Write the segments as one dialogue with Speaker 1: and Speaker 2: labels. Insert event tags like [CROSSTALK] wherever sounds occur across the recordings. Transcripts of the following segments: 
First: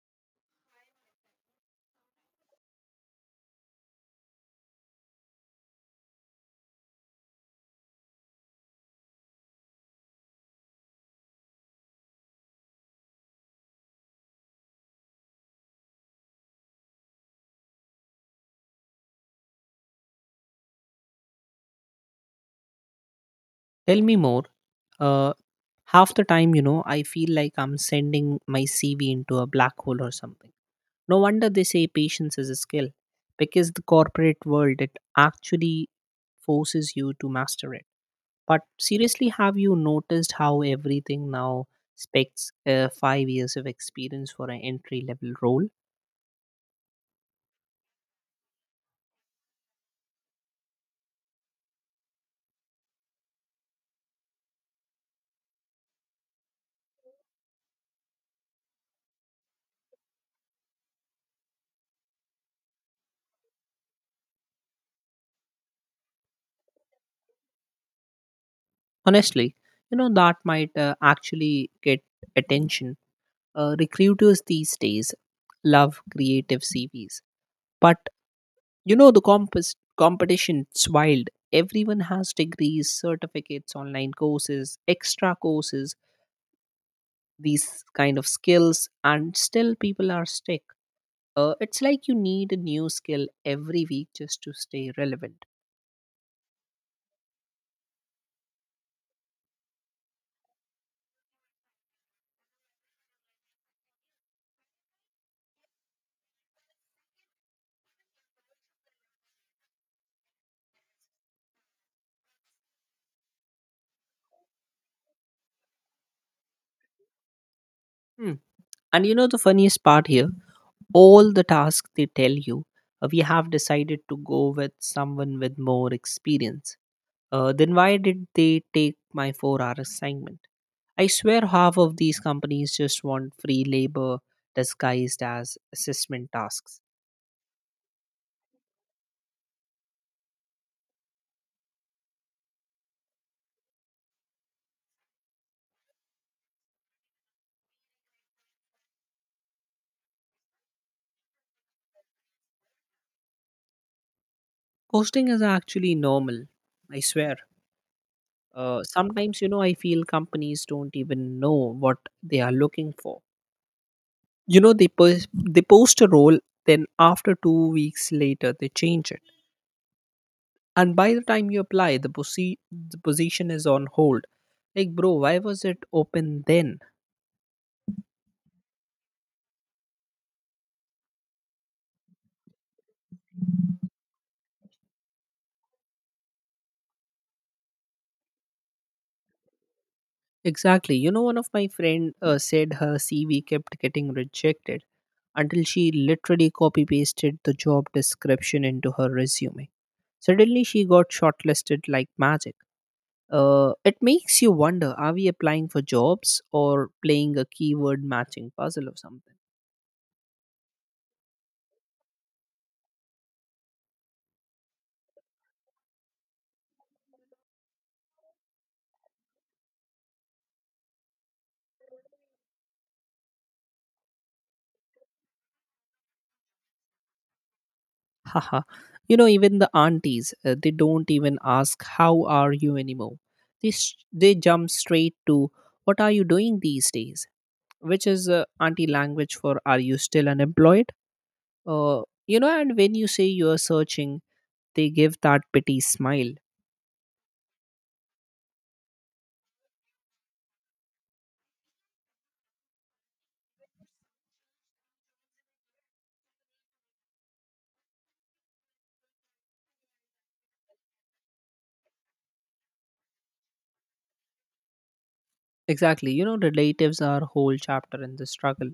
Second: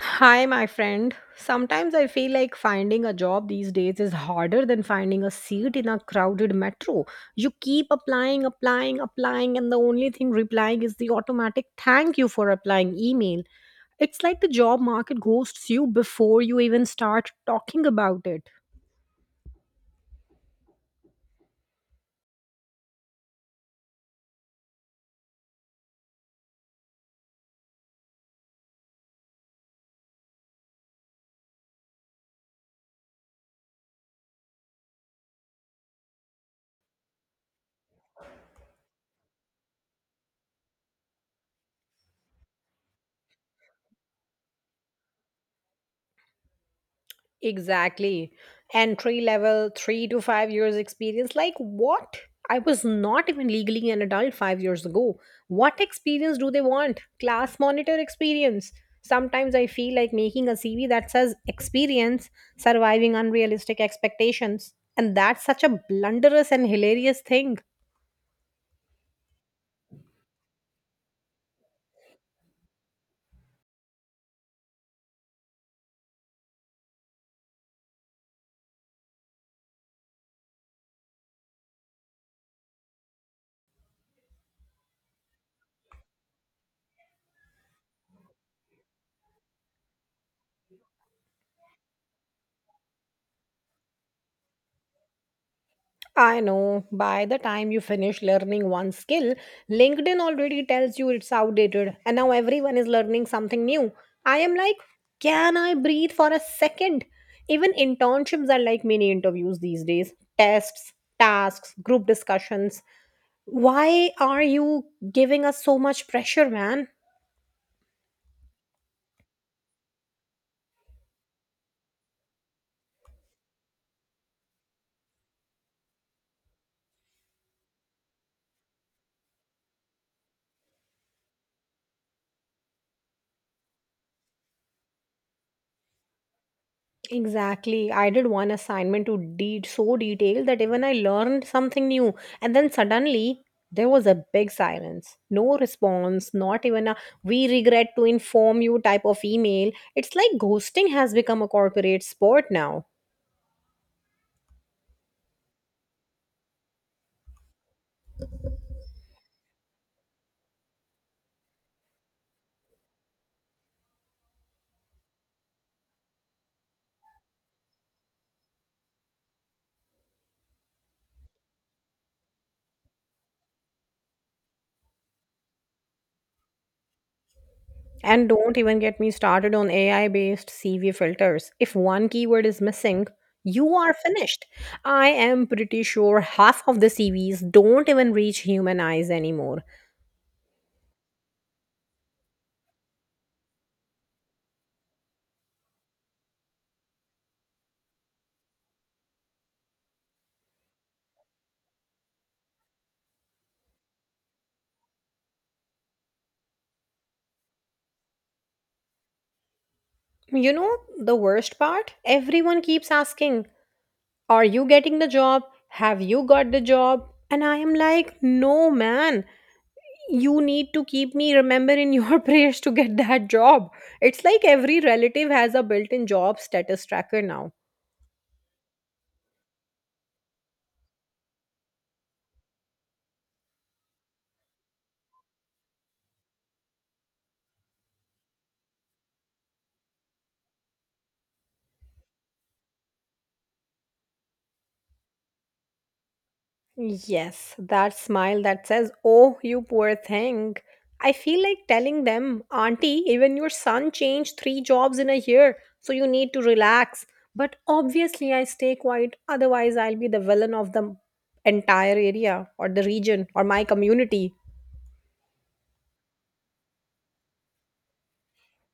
Speaker 1: Hi, my friend. Sometimes I feel like finding a job these days is harder than finding a seat in a crowded metro. You keep applying, applying, applying, and the only thing replying is the automatic thank you for applying email. It's like the job market ghosts you before you even start talking about it.
Speaker 2: Tell me more. Uh, half the time, you know, I feel like I'm sending my CV into a black hole or something. No wonder they say patience is a skill, because the corporate world it actually forces you to master it. But seriously, have you noticed how everything now specs 5 years of experience for an entry level role?
Speaker 1: Exactly. Entry level, 3 to 5 years experience. Like, what? I was not even legally an adult 5 years ago. What experience do they want? Class monitor experience. Sometimes I feel like making a CV that says experience, surviving unrealistic expectations. And that's such a blunderous and hilarious thing.
Speaker 2: Honestly, you know that might actually get attention. Recruiters these days love creative CVs. But you know, the competition, it's wild. Everyone has degrees, certificates, online courses, extra courses, these kind of skills, and still people are stuck. It's like you need a new skill every week just to stay relevant.
Speaker 1: I know by the time you finish learning one skill, LinkedIn already tells you it's outdated, and now everyone is learning something new. I am like, can I breathe for a second? Even internships are like mini interviews these days, tests, tasks, group discussions. Why are you giving us so much pressure, man?
Speaker 2: Hmm. And you know, the funniest part here all the tasks they tell you, we have decided to go with someone with more experience. Then why did they take my 4 hour assignment? I swear half of these companies just want free labor disguised as assessment tasks.
Speaker 1: Exactly. I did one assignment so detailed that even I learned something new. And then suddenly there was a big silence. No response, not even a we regret to inform you type of email. It's like ghosting has become a corporate sport now.
Speaker 2: Ghosting is actually normal, I swear. Sometimes, you know, I feel companies don't even know what they are looking for. You know, they post a role, then after 2 weeks later, they change it. And by the time you apply, the position is on hold. Like, bro, why was it open then?
Speaker 1: And don't even get me started on AI based CV filters. If one keyword is missing, you are finished. I am pretty sure half of the CVs don't even reach human eyes anymore.
Speaker 2: Exactly. You know, one of my friend said her CV kept getting rejected until she literally copy pasted the job description into her resume. Suddenly, she got shortlisted like magic. It makes you wonder are we applying for jobs or playing a keyword matching puzzle or something?
Speaker 1: You know the worst part? Everyone keeps asking, are you getting the job? Have you got the job? And I am like, no, man. You need to keep me remember in your [LAUGHS] prayers to get that job. It's like every relative has a built in job status tracker now.
Speaker 2: Haha. You know, even the aunties, they don't even ask, how are you anymore? They, s they jump straight to, what are you doing these days? Which is auntie language for, are you still unemployed? You know, and when you say you are searching, they give that pity smile.
Speaker 1: Yes, that smile that says, oh, you poor thing. I feel like telling them, auntie, even your son changed three jobs in a year, so you need to relax. But obviously, I stay quiet, otherwise, I'll be the villain of the entire area, or the region, or my community.
Speaker 2: Exactly. You know, relatives are a whole chapter in the struggle.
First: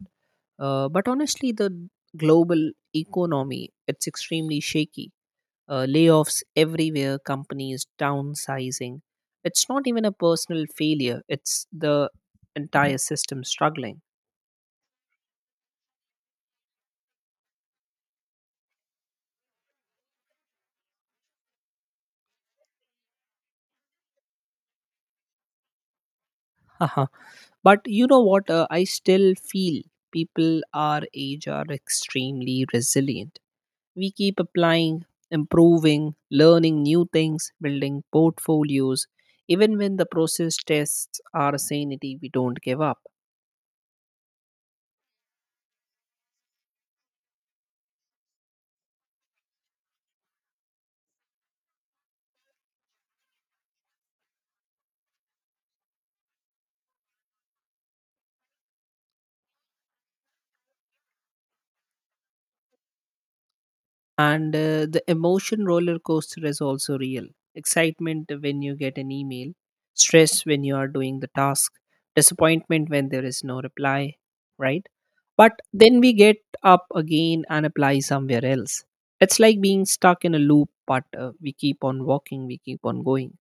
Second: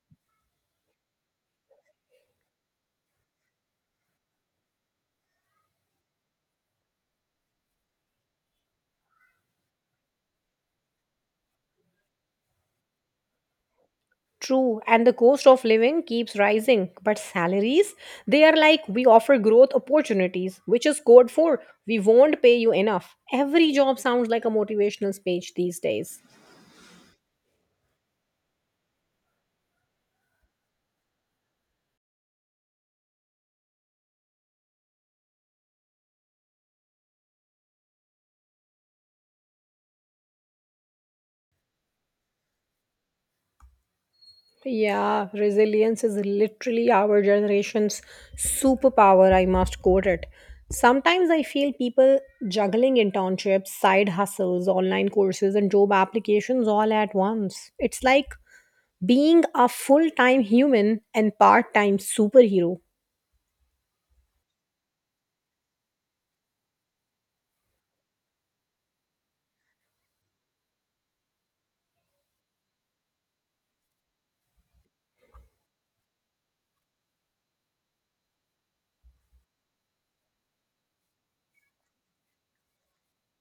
Speaker 2: But honestly, the global economy, it's extremely shaky. Layoffs everywhere, companies downsizing. It's not even a personal failure. It's the entire system struggling.
Speaker 1: True, and the cost of living keeps rising, but salaries, they are like, we offer growth opportunities, which is code for, we won't pay you enough. Every job sounds like a motivational speech these days.
Speaker 2: [LAUGHS] Haha. But you know what? I still feel people our age are extremely resilient. We keep applying, improving, learning new things, building portfolios. Even when the process tests our sanity, we don't give up.
Speaker 1: Yeah, resilience is literally our generation's superpower, I must quote it. Sometimes I feel people juggling internships, side hustles, online courses, and job applications all at once. It's like being a full time human and part time superhero.
Speaker 2: And the emotion roller coaster is also real. Excitement when you get an email, stress when you are doing the task, disappointment when there is no reply, right? But then we get up again and apply somewhere else. It's like being stuck in a loop, but we keep on walking, we keep on going.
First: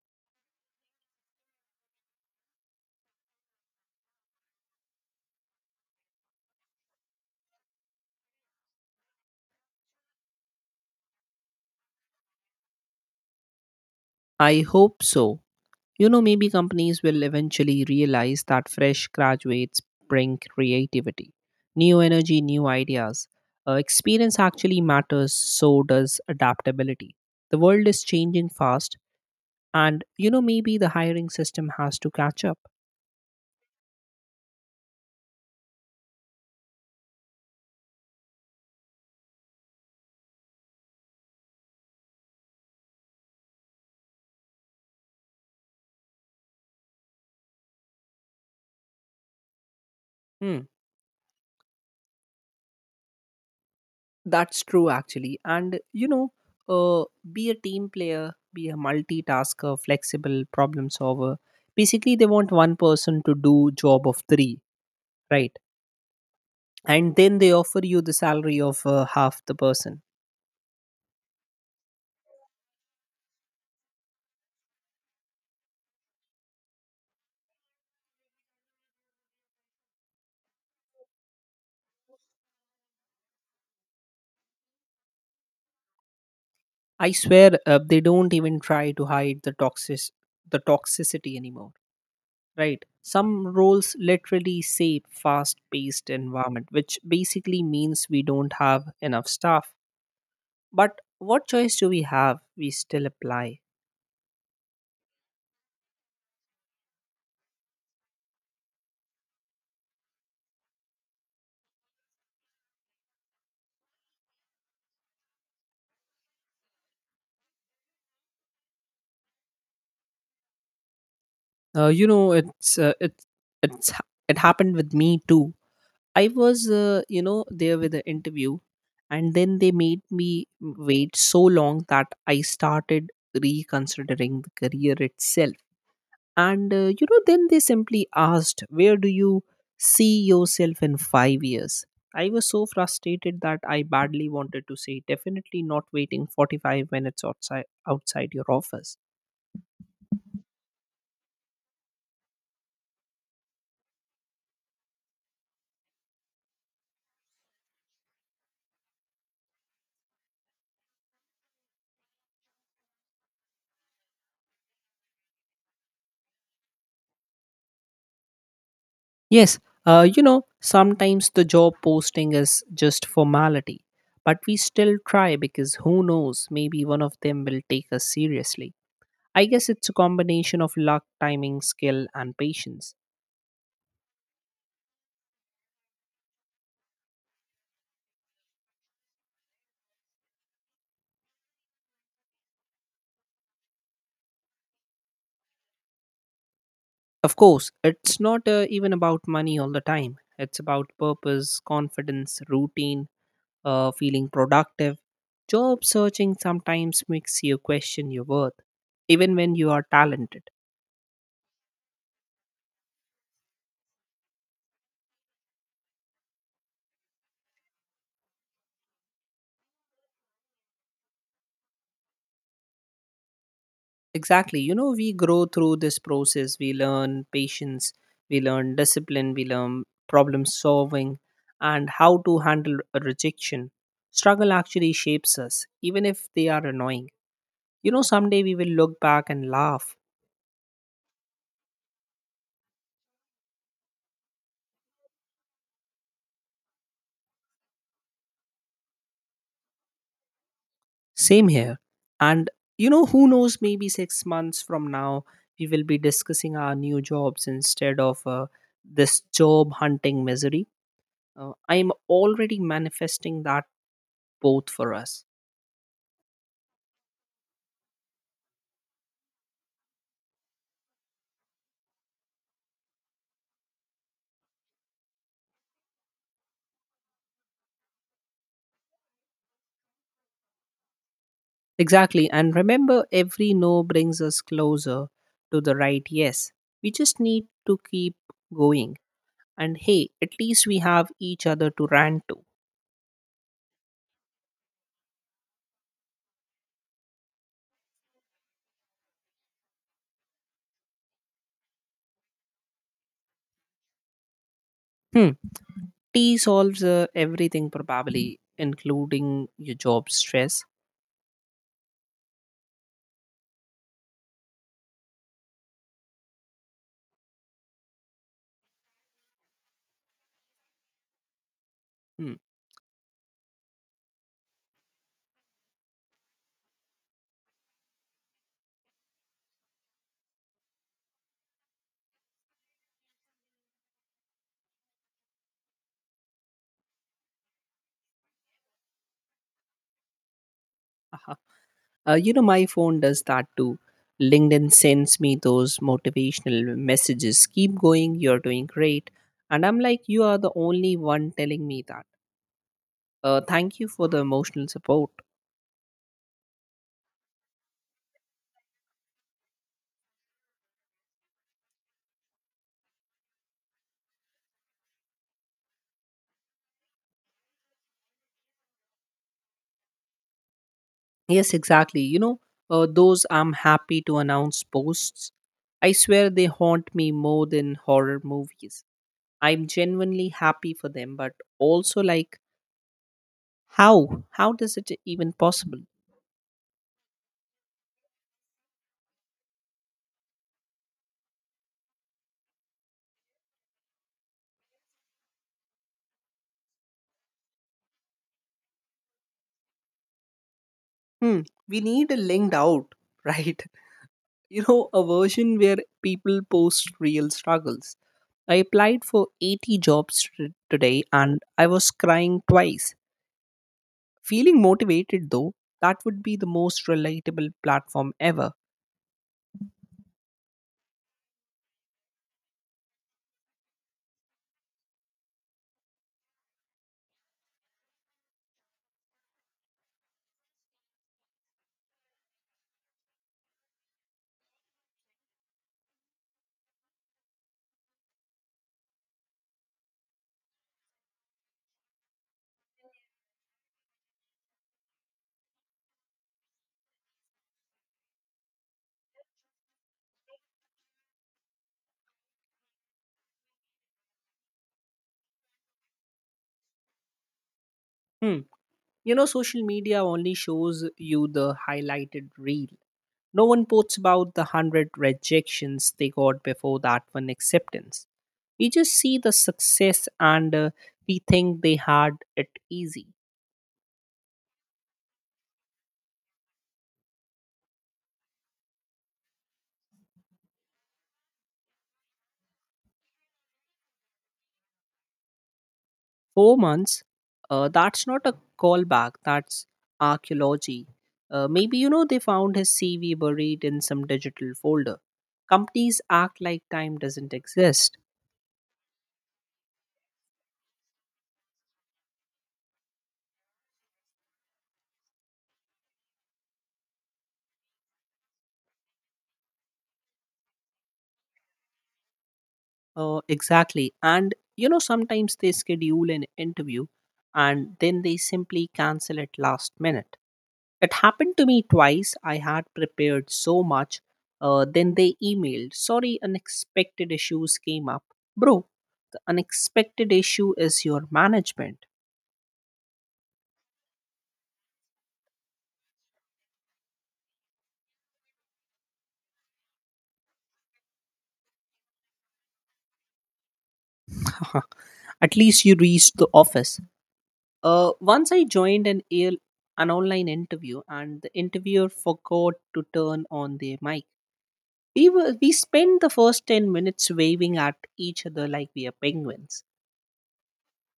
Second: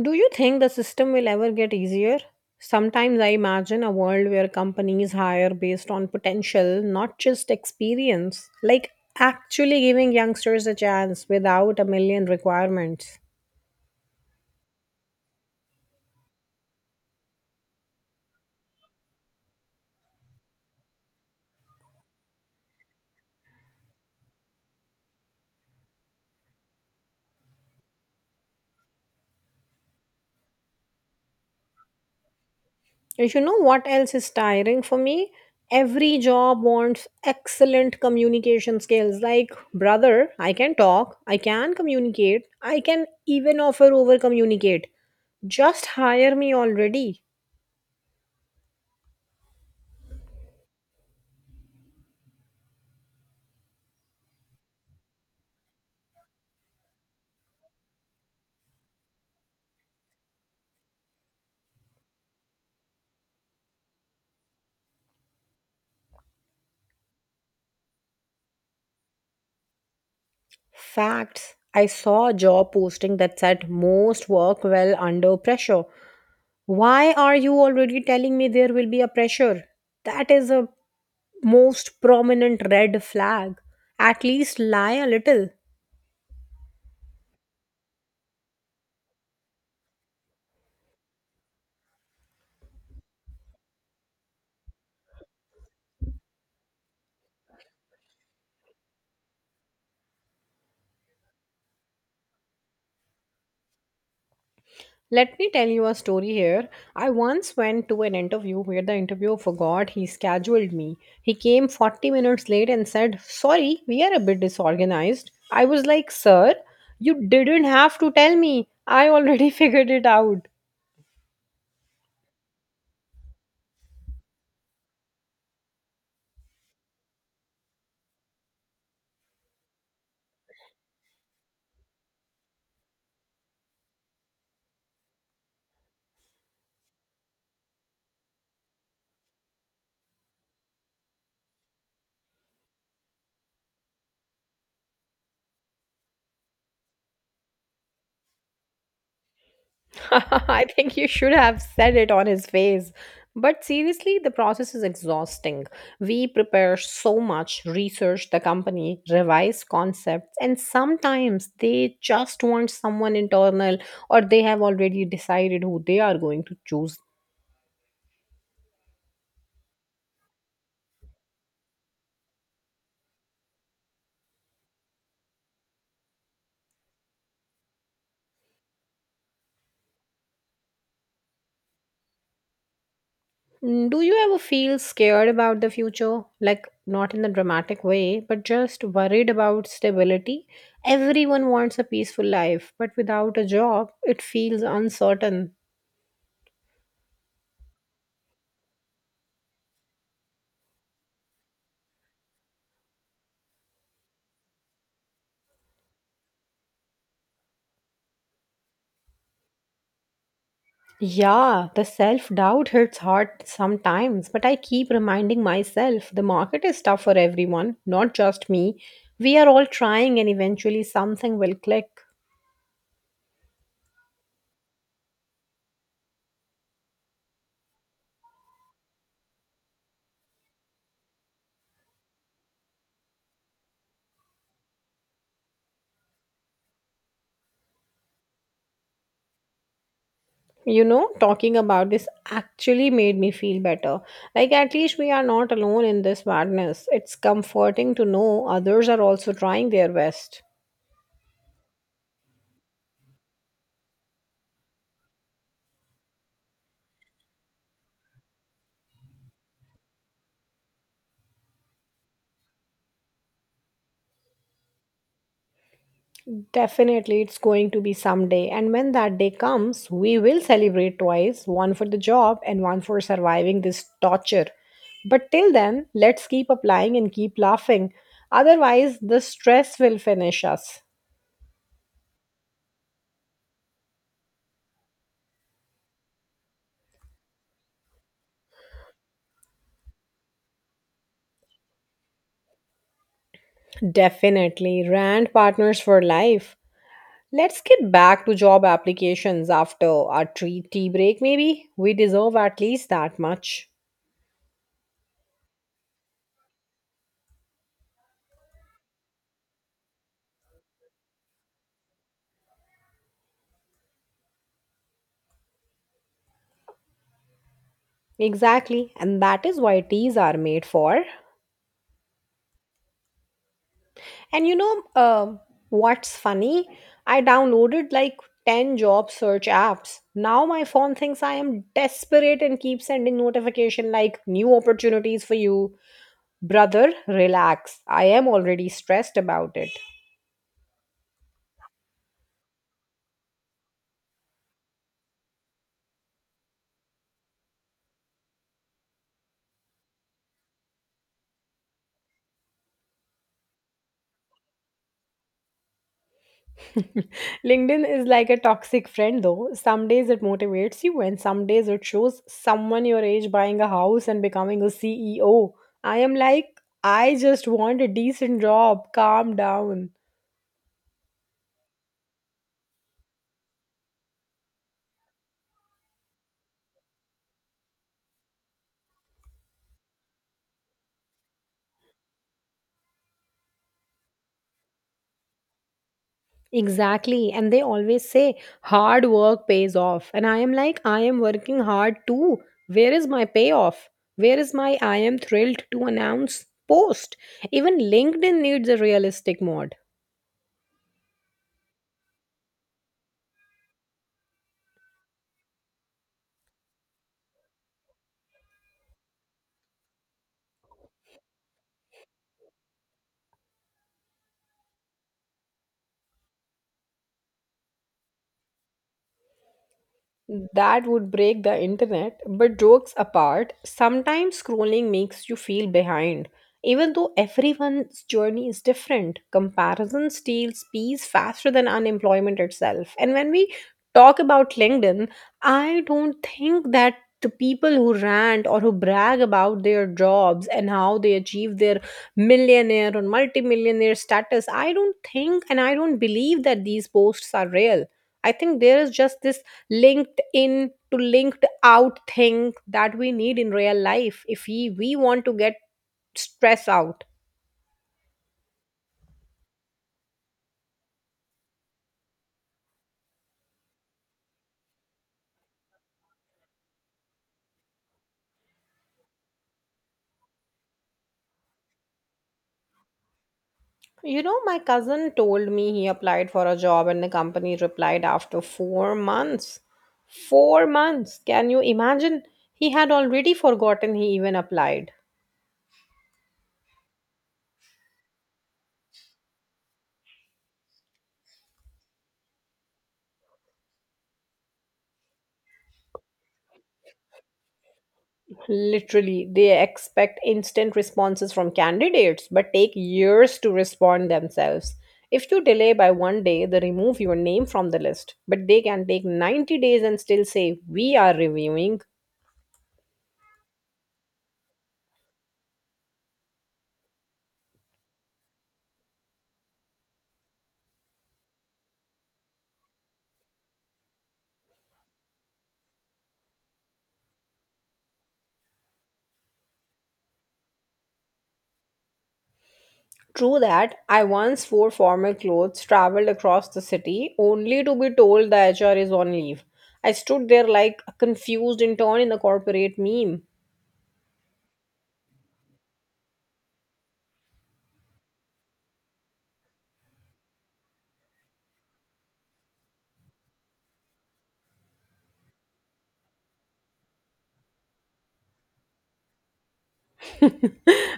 Speaker 1: Do you think the system will ever get easier? Sometimes I imagine a world where companies hire based on potential, not just experience, like actually giving youngsters a chance without a million requirements.
Speaker 2: I hope so. You know, maybe companies will eventually realize that fresh graduates bring creativity, new energy, new ideas. Experience actually matters, so does adaptability. The world is changing fast, and you know, maybe the hiring system has to catch up.
Speaker 1: And you know what else is tiring for me? Every job wants excellent communication skills. Like, brother, I can talk, I can communicate, I can even offer over communicate. Just hire me already.
Speaker 2: Hmm, that's true, actually. And you know, uh, be a team player, be a multitasker, flexible problem solver. Basically, they want one person to do job of three, right? And then they offer you the salary of half the person.
Speaker 1: Facts. I saw a job posting that said most work well under pressure. Why are you already telling me there will be a pressure? That is a most prominent red flag. At least lie a little.
Speaker 2: I swear they don't even try to hide the toxicity anymore, right? Some roles literally say fast paced environment, which basically means we don't have enough staff. But what choice do we have? We still apply.
Speaker 1: Let me tell you a story here. I once went to an interview where the interviewer forgot he scheduled me. He came 40 minutes late and said, sorry, we are a bit disorganized. I was like, sir, you didn't have to tell me. I already [LAUGHS] figured it out.
Speaker 2: uh, you know it's uh, it's it happened with me too. I was, you know, there with the interview, and then they made me wait so long that I started reconsidering the career itself. And, you know, then they simply asked, where do you see yourself in 5 years? I was so frustrated that I badly wanted to say, definitely not waiting 45 minutes outside your office.
Speaker 1: [LAUGHS] I think you should have said it on his face. But seriously, the process is exhausting. We prepare so much, research the company, revise concepts, and sometimes they just want someone internal or they have already decided who they are going to choose.
Speaker 2: Yes, you know, sometimes the job posting is just formality, but we still try because who knows, maybe one of them will take us seriously. I guess it's a combination of luck, timing, skill, and patience.
Speaker 1: Mm, do you ever feel scared about the future? Like, not in a dramatic way, but just worried about stability? Everyone wants a peaceful life, but without a job, it feels uncertain.
Speaker 2: Of course, it's not even about money all the time. It's about purpose, confidence, routine, feeling productive. Job searching sometimes makes you question your worth, even when you are talented.
Speaker 1: Yeah, the self doubt hits hard sometimes, but I keep reminding myself the market is tough for everyone, not just me. We are all trying, and eventually something will click.
Speaker 2: Exactly. You know, we grow through this process. We learn patience, we learn discipline, we learn problem solving, and how to handle a rejection. Struggle actually shapes us, even if they are annoying. You know, someday we will look back and laugh.
Speaker 1: You know, talking about this actually made me feel better. Like, at least we are not alone in this madness. It's comforting to know others are also trying their best.
Speaker 2: Same here. And, you know, who knows, maybe 6 months from now, we will be discussing our new jobs instead of this job hunting misery. I'm already manifesting that both for us.
Speaker 1: Definitely, it's going to be someday. And when that day comes, we will celebrate twice, one for the job and one for surviving this torture. But till then, let's keep applying and keep laughing. Otherwise, the stress will finish us.
Speaker 2: Exactly. And remember, every no brings us closer to the right yes. We just need to keep going. And hey, at least we have each other to rant to.
Speaker 1: Definitely, Rand Partners for Life. Let's get back to job applications after our tea break, maybe. We deserve at least that much.
Speaker 2: Hmm. Tea solves everything, probably, including your job stress.
Speaker 1: Exactly, and that is why teas are made for.
Speaker 2: Hmm.
Speaker 1: And what's funny? I downloaded like 10 job search apps. Now my phone thinks I am desperate and keeps sending notification like new opportunities for you. Brother, relax. I am already stressed about it.
Speaker 2: uh you know, my phone does that too. LinkedIn sends me those motivational messages. Keep going, you're doing great. And I'm like, you are the only one telling me that. Thank you for the emotional support.
Speaker 1: [LAUGHS] LinkedIn is like a toxic friend though. Some days it motivates you and some days it shows someone your age buying a house and becoming a CEO. I am like, I just want a decent job. Calm down.
Speaker 2: Yes, exactly. You know, those I'm happy to announce posts, I swear they haunt me more than horror movies. I'm genuinely happy for them, but also like, how? How does it even possible?
Speaker 1: Exactly. And they always say hard work pays off. And I am like, I am working hard too. Where is my payoff? Where is my I am thrilled to announce post? Even LinkedIn needs a realistic mod.
Speaker 2: Hmm, we need a linked out, [LAUGHS] right? You know, a version where people post real struggles. I applied for 80 jobs today and I was crying twice. Feeling motivated though, that would be the most relatable platform ever.
Speaker 1: That would break the internet. But jokes apart, sometimes scrolling makes you feel behind. Even though everyone's journey is different, comparison steals peace faster than unemployment itself. And when we talk about LinkedIn, I don't think that the people who rant or who brag about their jobs and how they achieve their millionaire or multimillionaire status, I don't think and I don't believe that these posts are real. I think there is just this linked in to linked out thing that we need in real life if we want to get stress out.
Speaker 2: Hmm. You know, social media only shows you the highlighted reel. No one posts about the hundred rejections they got before that one acceptance. We just see the success and we think they had it easy.
Speaker 1: You know, my cousin told me he applied for a job and the company replied after 4 months. 4 months! Can you imagine? He had already forgotten he even applied.
Speaker 2: 4 months, that's not a callback, that's archaeology. Maybe, you know, they found his CV buried in some digital folder. Companies act like time doesn't exist.
Speaker 1: Literally, they expect instant responses from candidates but take years to respond themselves. If you delay by one day, they remove your name from the list. But they can take 90 days and still say, we are reviewing.
Speaker 2: Exactly. And you know, sometimes they schedule an interview and then they simply cancel it last minute. It happened to me twice. I had prepared so much. Then they emailed, sorry, unexpected issues came up. Bro, the unexpected issue is your management.
Speaker 1: True that, I once wore formal clothes, traveled across the city, only to be told the HR is on leave. I stood there like a confused intern in a corporate meme.
Speaker 2: [LAUGHS] At least you reached the office. Once I joined an online interview, and the interviewer forgot to turn on their mic. We spent the first 10 minutes waving at each other like we are penguins.
Speaker 1: [LAUGHS]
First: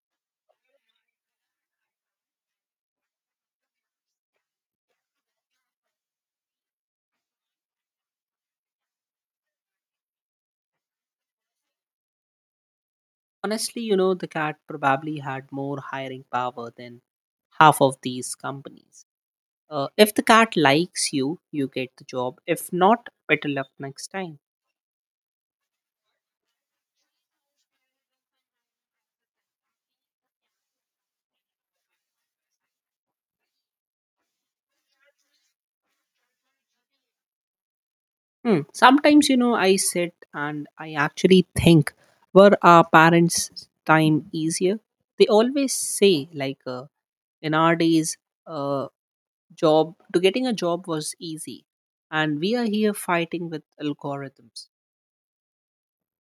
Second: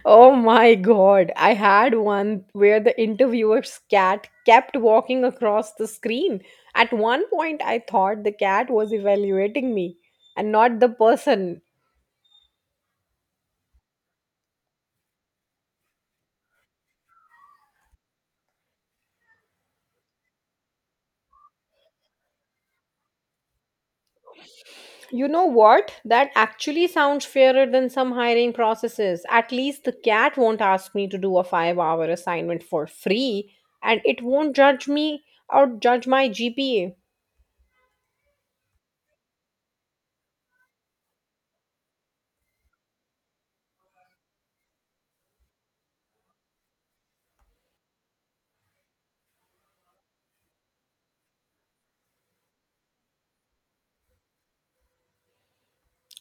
Speaker 1: Oh my god, I had one where the interviewer's cat kept walking across the screen. At one point, I thought the cat was evaluating me and not the person.
Speaker 2: Honestly, you know, the cat probably had more hiring power than half of these companies. If the cat likes you, you get the job. If not, better luck next time.
Speaker 1: You know what? That actually sounds fairer than some hiring processes. At least the cat won't ask me to do a 5 hour assignment for free and it won't judge me or judge my GPA.
Speaker 2: Hmm. Sometimes, you know, I sit and I actually think, were our parents' time easier? They always say, like, in our days, uh, job to getting a job was easy, and we are here fighting with algorithms.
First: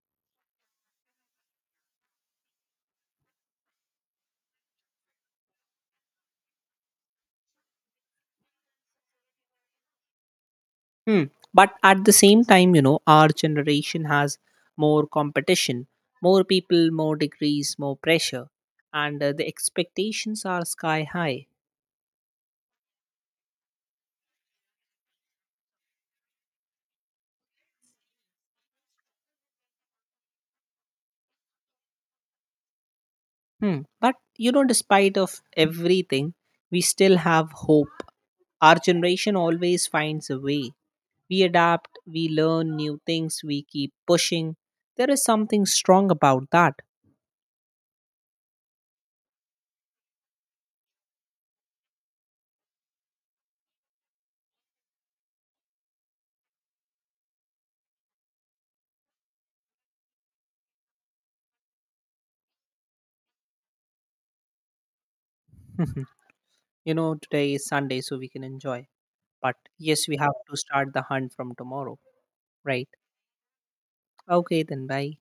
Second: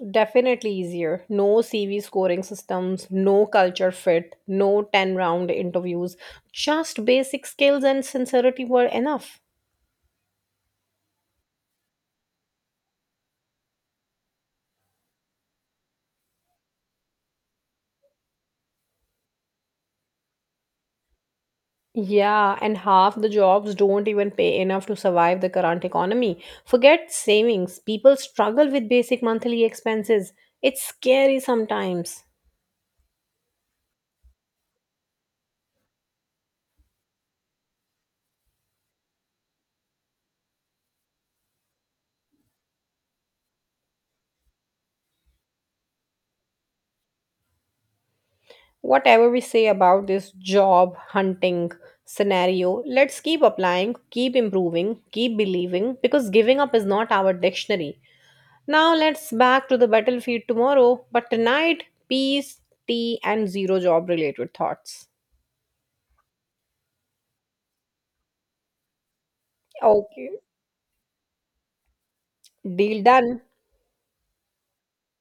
Speaker 1: Definitely easier. No CV scoring systems, no culture fit, no 10 round interviews. Just basic skills and sincerity were enough.
Speaker 2: Hmm. But at the same time, you know, our generation has more competition, more people, more degrees, more pressure, and the expectations are sky high.
Speaker 1: Yeah, and half the jobs don't even pay enough to survive the current economy. Forget savings, people struggle with basic monthly expenses. It's scary sometimes.
Speaker 2: Hmm. But you know, despite of everything, we still have hope. Our generation always finds a way. We adapt, we learn new things, we keep pushing. There is something strong about that.
Speaker 1: Whatever we say about this job hunting scenario, let's keep applying, keep improving, keep believing because giving up is not our dictionary. Now let's back to the battlefield tomorrow, but tonight, peace, tea, and zero job related thoughts.
Speaker 2: [LAUGHS] You know, today is Sunday, so we can enjoy. But yes, we
Speaker 1: Okay,
Speaker 2: have to start the hunt from tomorrow, right?
Speaker 1: deal done.
Speaker 2: Okay, then bye.